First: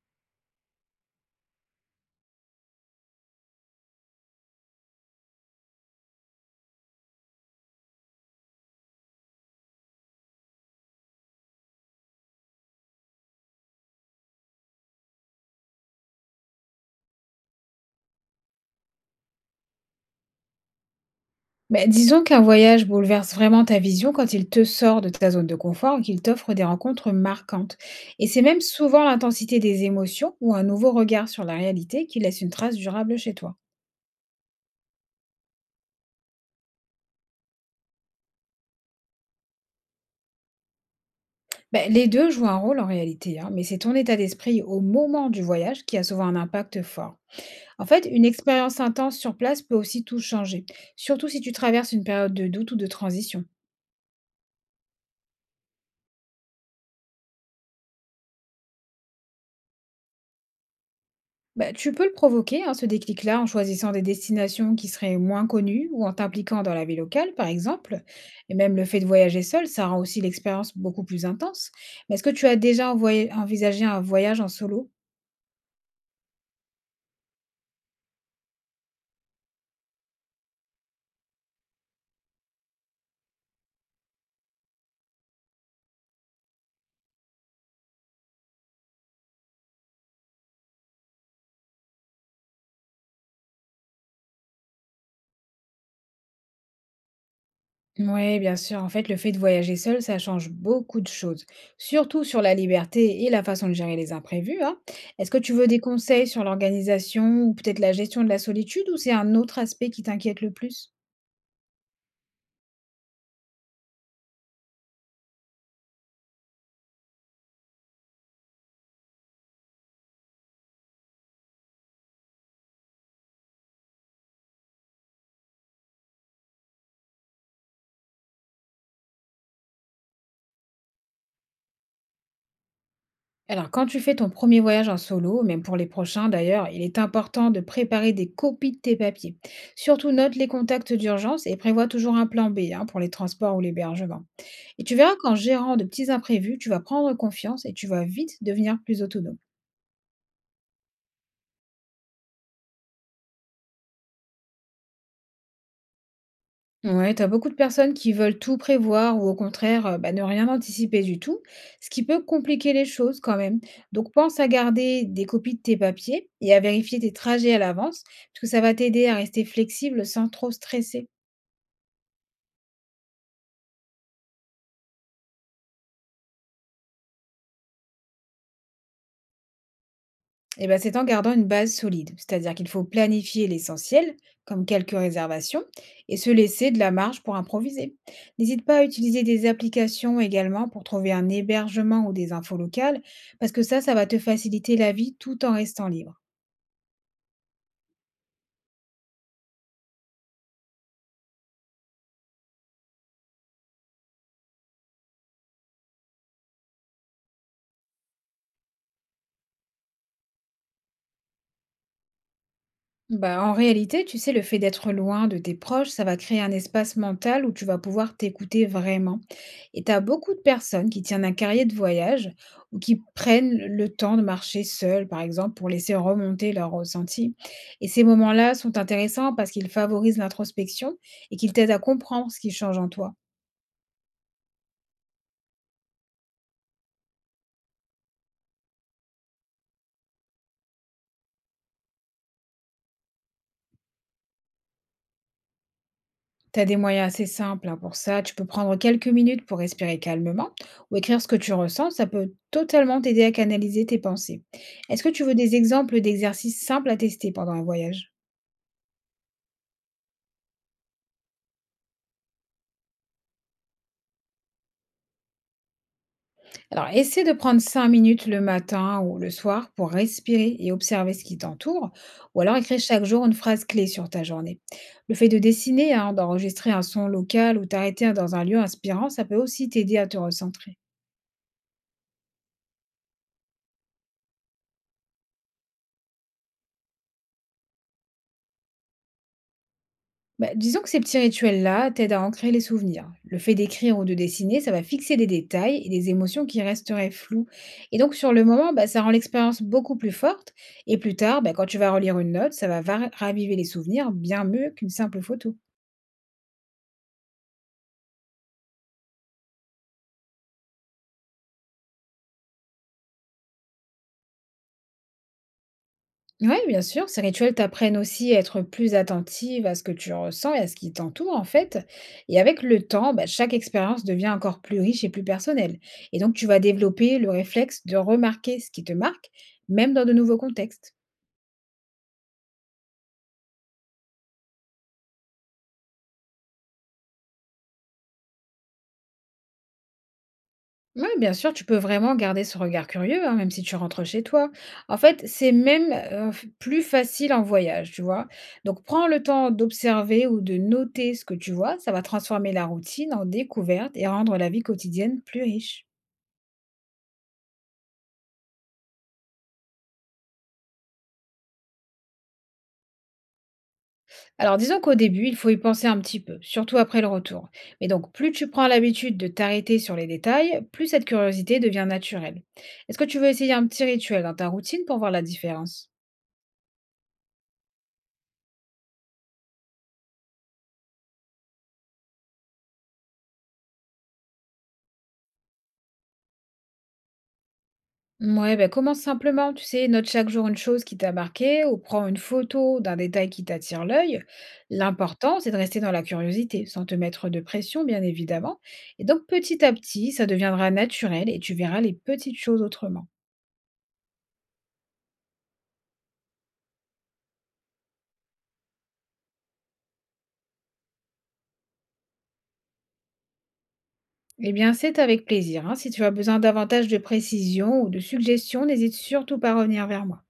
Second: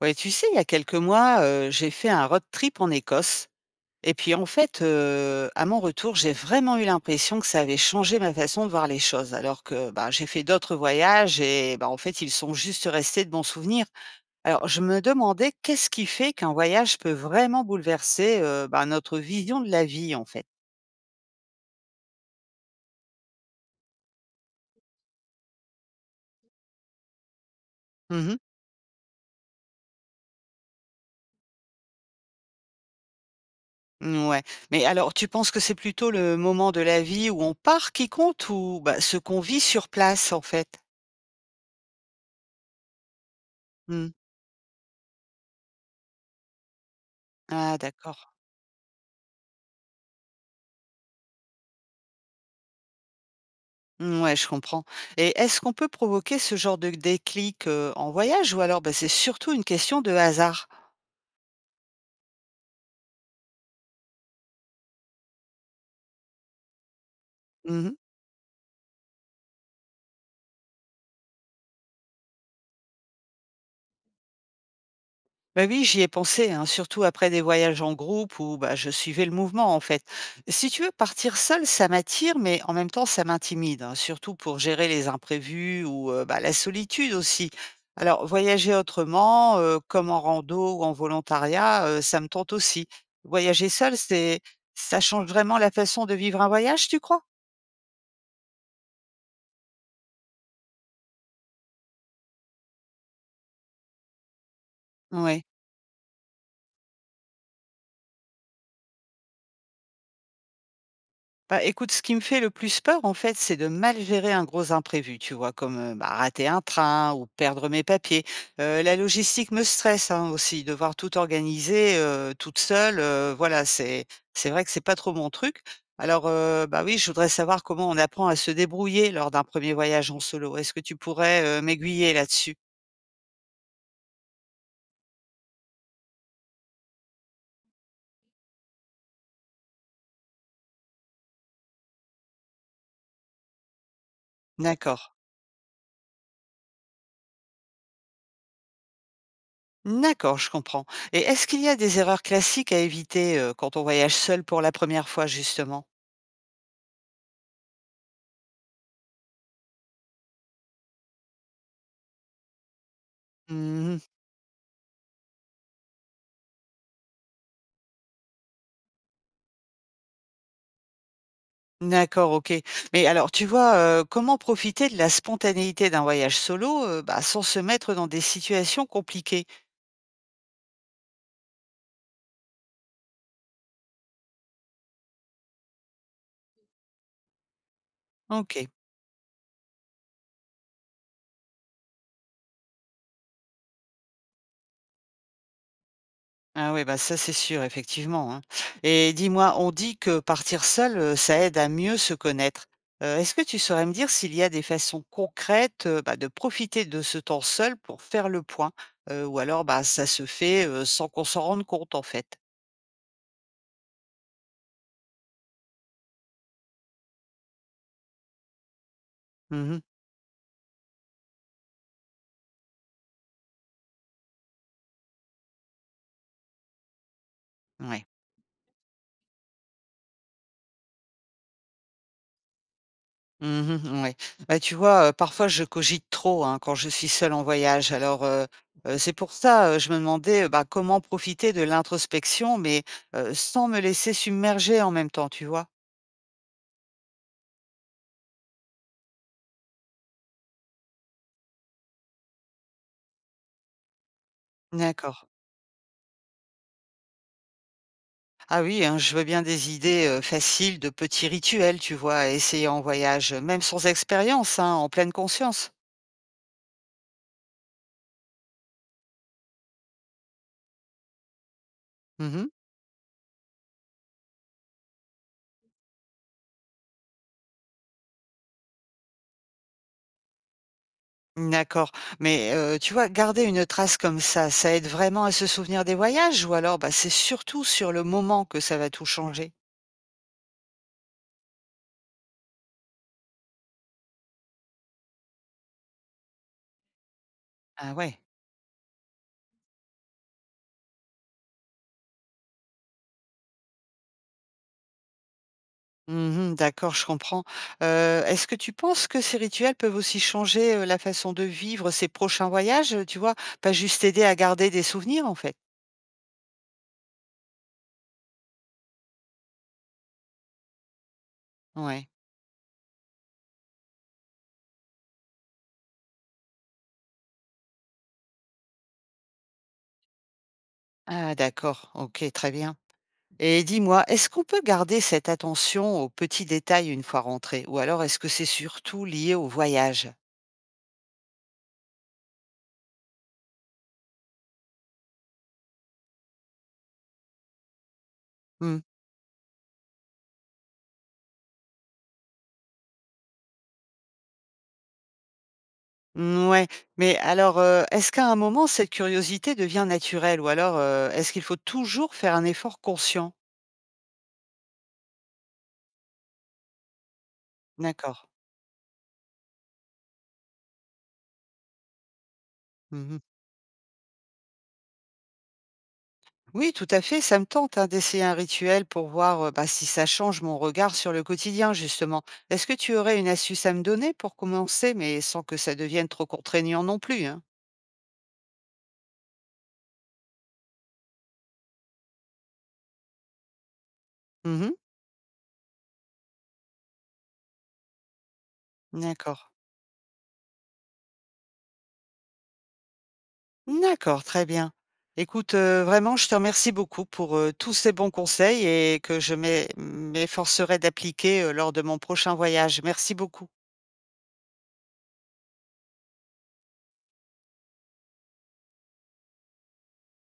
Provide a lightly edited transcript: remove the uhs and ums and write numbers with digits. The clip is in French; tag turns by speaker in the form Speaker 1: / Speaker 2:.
Speaker 1: Ouais, tu sais, il y a quelques mois, j'ai fait un road trip en Écosse et puis, en fait, à mon retour, j'ai vraiment eu l'impression que ça avait changé ma façon de voir les choses alors que, bah, j'ai fait d'autres voyages et bah, en fait, ils sont juste restés de bons souvenirs. Alors, je me demandais qu'est-ce qui fait qu'un voyage peut vraiment bouleverser, bah, notre vision de la vie, en fait?
Speaker 2: Bah, disons qu'un voyage bouleverse vraiment ta vision quand il te sort de ta zone de confort ou qu'il t'offre des rencontres marquantes. Et
Speaker 1: Mmh mh.
Speaker 2: c'est même souvent l'intensité des émotions ou un nouveau regard sur la réalité qui laisse une trace durable chez toi.
Speaker 1: Mais alors tu penses que c'est plutôt le moment de la vie où on part qui compte ou, bah, ce qu'on vit sur place, en fait?
Speaker 2: Bah, les deux jouent un rôle en réalité, hein, mais c'est ton
Speaker 1: Mmh.
Speaker 2: état d'esprit au moment du voyage qui a souvent un impact fort.
Speaker 1: Ah
Speaker 2: En fait, une
Speaker 1: d'accord.
Speaker 2: expérience intense sur place peut aussi tout changer, surtout si tu traverses une période de doute ou de transition.
Speaker 1: Mm, ouais, je comprends, et est-ce qu'on peut provoquer ce genre de déclic, en voyage ou alors, bah, c'est surtout une question de hasard?
Speaker 2: Bah, tu peux le provoquer, hein, ce déclic-là, en choisissant des destinations qui seraient moins connues ou en t'impliquant dans la vie locale, par
Speaker 1: Mmh.
Speaker 2: exemple. Et même le fait de voyager seul, ça rend aussi l'expérience beaucoup plus intense. Mais est-ce que tu as déjà envisagé un voyage en solo?
Speaker 1: Bah, oui, j'y ai pensé, hein, surtout après des voyages en groupe où, bah, je suivais le mouvement, en fait. Si tu veux, partir seul, ça m'attire, mais en même temps, ça m'intimide, hein, surtout pour gérer les imprévus ou, bah, la solitude aussi. Alors voyager autrement, comme en rando ou en volontariat, ça me tente aussi. Voyager seul, c'est, ça change vraiment la façon de vivre un voyage, tu crois?
Speaker 2: Oui, bien sûr. En fait, le fait de voyager seul, ça change beaucoup de choses, surtout sur la liberté et la façon de gérer les imprévus, hein. Est-ce que
Speaker 1: Ouais.
Speaker 2: tu veux des conseils sur l'organisation ou peut-être la gestion de la solitude ou c'est un autre aspect qui t'inquiète le plus?
Speaker 1: Bah, écoute, ce qui me fait le plus peur, en fait, c'est de mal gérer un gros imprévu, tu vois, comme bah, rater un train ou perdre mes papiers. La logistique me stresse, hein, aussi, devoir tout organiser toute seule. Voilà, c'est, c'est vrai que c'est pas trop mon truc. Alors, bah oui, je voudrais savoir comment on apprend à se débrouiller lors d'un premier voyage en solo. Est-ce que tu pourrais m'aiguiller là-dessus?
Speaker 2: Alors, quand tu fais ton premier voyage en solo, même pour les prochains d'ailleurs, il est important de préparer des copies de tes papiers. Surtout, note les contacts d'urgence et prévois toujours un plan B, hein, pour les transports ou l'hébergement. Et tu
Speaker 1: D'accord.
Speaker 2: verras qu'en gérant de petits imprévus, tu vas prendre confiance et tu vas vite devenir plus autonome.
Speaker 1: D'accord, je comprends. Et est-ce qu'il y a des erreurs classiques à éviter quand on voyage seul pour la première fois, justement?
Speaker 2: Ouais, t'as beaucoup de personnes qui veulent tout prévoir ou au contraire bah, ne rien anticiper du tout, ce qui peut compliquer les choses quand même. Donc pense à garder des copies de tes papiers et à vérifier tes trajets à l'avance, parce que ça va t'aider à rester flexible sans trop stresser.
Speaker 1: D'accord, OK. Mais alors, tu vois, comment profiter de la spontanéité d'un voyage solo, bah, sans se mettre dans des situations compliquées?
Speaker 2: Eh ben, c'est en gardant une base solide, c'est-à-dire qu'il faut planifier l'essentiel, comme quelques réservations, et se laisser de la marge pour improviser. N'hésite
Speaker 1: OK.
Speaker 2: pas à utiliser des applications également pour trouver un hébergement ou des infos locales, parce que ça va te faciliter la vie tout en restant libre.
Speaker 1: Ah oui, bah, ça, c'est sûr, effectivement, hein. Et dis-moi, on dit que partir seul, ça aide à mieux se connaître. Est-ce que tu saurais me dire s'il y a des façons concrètes, bah, de profiter de ce temps seul pour faire le point? Ou alors, bah, ça se fait, sans qu'on s'en rende compte, en fait?
Speaker 2: Bah, en réalité, tu sais, le fait d'être loin de tes proches, ça va créer un espace mental où tu vas pouvoir t'écouter vraiment.
Speaker 1: Mmh.
Speaker 2: Et tu as beaucoup de personnes qui tiennent un carrier de voyage ou qui prennent le temps de marcher seules, par exemple, pour laisser remonter leurs ressentis. Et ces
Speaker 1: Ouais.
Speaker 2: moments-là sont intéressants parce qu'ils favorisent l'introspection et qu'ils t'aident à comprendre ce qui change en toi.
Speaker 1: Mmh. Ouais. Bah, tu vois, parfois je cogite trop, hein, quand je suis seule en voyage. C'est pour ça, je me demandais, bah, comment profiter de l'introspection, mais, sans me laisser submerger en même temps, tu vois?
Speaker 2: T'as des moyens assez simples, hein, pour ça. Tu peux prendre quelques minutes pour respirer calmement ou écrire ce que tu ressens. Ça peut totalement t'aider à canaliser tes pensées. Est-ce que tu
Speaker 1: D'accord.
Speaker 2: veux des exemples d'exercices simples à tester pendant un voyage?
Speaker 1: Ah oui, hein, je veux bien des idées, faciles, de petits rituels, tu vois, à essayer en voyage, même sans expérience, hein, en pleine conscience.
Speaker 2: Alors, essaie de prendre 5 minutes le matin ou le soir pour respirer et observer ce qui t'entoure. Ou
Speaker 1: Mmh.
Speaker 2: alors écrire chaque jour une phrase clé sur ta journée. Le fait de dessiner, hein, d'enregistrer un son local ou t'arrêter dans un lieu inspirant, ça peut aussi t'aider à te recentrer.
Speaker 1: D'accord. Mais, tu vois, garder une trace comme ça aide vraiment à se souvenir des voyages ou alors, bah, c'est surtout sur le moment que ça va tout changer?
Speaker 2: Bah, disons que ces petits rituels-là t'aident à ancrer les souvenirs. Le fait d'écrire ou de dessiner, ça va fixer des détails et des émotions qui resteraient floues.
Speaker 1: Ah
Speaker 2: Et donc,
Speaker 1: ouais.
Speaker 2: sur le moment, bah, ça rend l'expérience beaucoup plus forte. Et plus tard, bah, quand tu vas relire une note, ça va raviver les souvenirs bien mieux qu'une simple photo.
Speaker 1: Mmh, d'accord, je comprends. Est-ce que tu penses que ces rituels peuvent aussi changer, la façon de vivre ces prochains voyages, tu vois? Pas juste aider à garder des souvenirs, en fait?
Speaker 2: Oui, bien sûr, ces rituels t'apprennent aussi à être plus attentive à ce que tu ressens et à ce qui t'entoure, en fait.
Speaker 1: Ouais.
Speaker 2: Et avec le temps, bah, chaque expérience devient encore plus riche et plus personnelle. Et donc tu vas développer le réflexe de remarquer ce qui te marque, même dans de nouveaux contextes.
Speaker 1: Ah d'accord, OK, très bien, et dis-moi, est-ce qu'on peut garder cette attention aux petits détails une fois rentré? Ou alors est-ce que c'est surtout lié au voyage?
Speaker 2: Oui, bien sûr, tu peux vraiment garder ce regard curieux, hein, même si tu rentres chez toi. En fait, c'est même plus facile en voyage, tu vois.
Speaker 1: Mmh.
Speaker 2: Donc prends le temps d'observer ou de noter ce que tu vois, ça va transformer la routine en découverte et rendre la vie quotidienne plus riche.
Speaker 1: Mouais, mais alors, est-ce qu'à un moment cette curiosité devient naturelle? Ou alors, est-ce qu'il faut toujours faire un effort conscient?
Speaker 2: Alors disons qu'au début, il faut y penser un petit peu, surtout après le retour. Mais donc,
Speaker 1: D'accord.
Speaker 2: plus tu prends l'habitude de t'arrêter sur les détails, plus cette curiosité devient naturelle. Est-ce que tu
Speaker 1: Mmh.
Speaker 2: veux essayer un petit rituel dans ta routine pour voir la différence?
Speaker 1: Oui, tout à fait, ça me tente, hein, d'essayer un rituel pour voir bah, si ça change mon regard sur le quotidien, justement. Est-ce que tu aurais une astuce à me donner pour commencer, mais sans que ça devienne trop contraignant non plus, hein?
Speaker 2: Ouais, ben commence simplement, tu sais, note chaque jour une chose qui t'a marqué ou prends une photo d'un détail qui t'attire l'œil.
Speaker 1: Mhm.
Speaker 2: L'important, c'est de rester dans la curiosité, sans te mettre de pression, bien évidemment. Et donc,
Speaker 1: D'accord.
Speaker 2: petit à petit, ça deviendra naturel et tu verras les petites choses autrement.
Speaker 1: D'accord, très bien. Écoute, vraiment, je te remercie beaucoup pour tous ces bons conseils et que m'efforcerai d'appliquer lors de mon prochain voyage. Merci beaucoup.
Speaker 2: Eh bien, c'est avec plaisir, hein. Si tu as besoin davantage de précisions ou de suggestions, n'hésite surtout pas à revenir vers moi.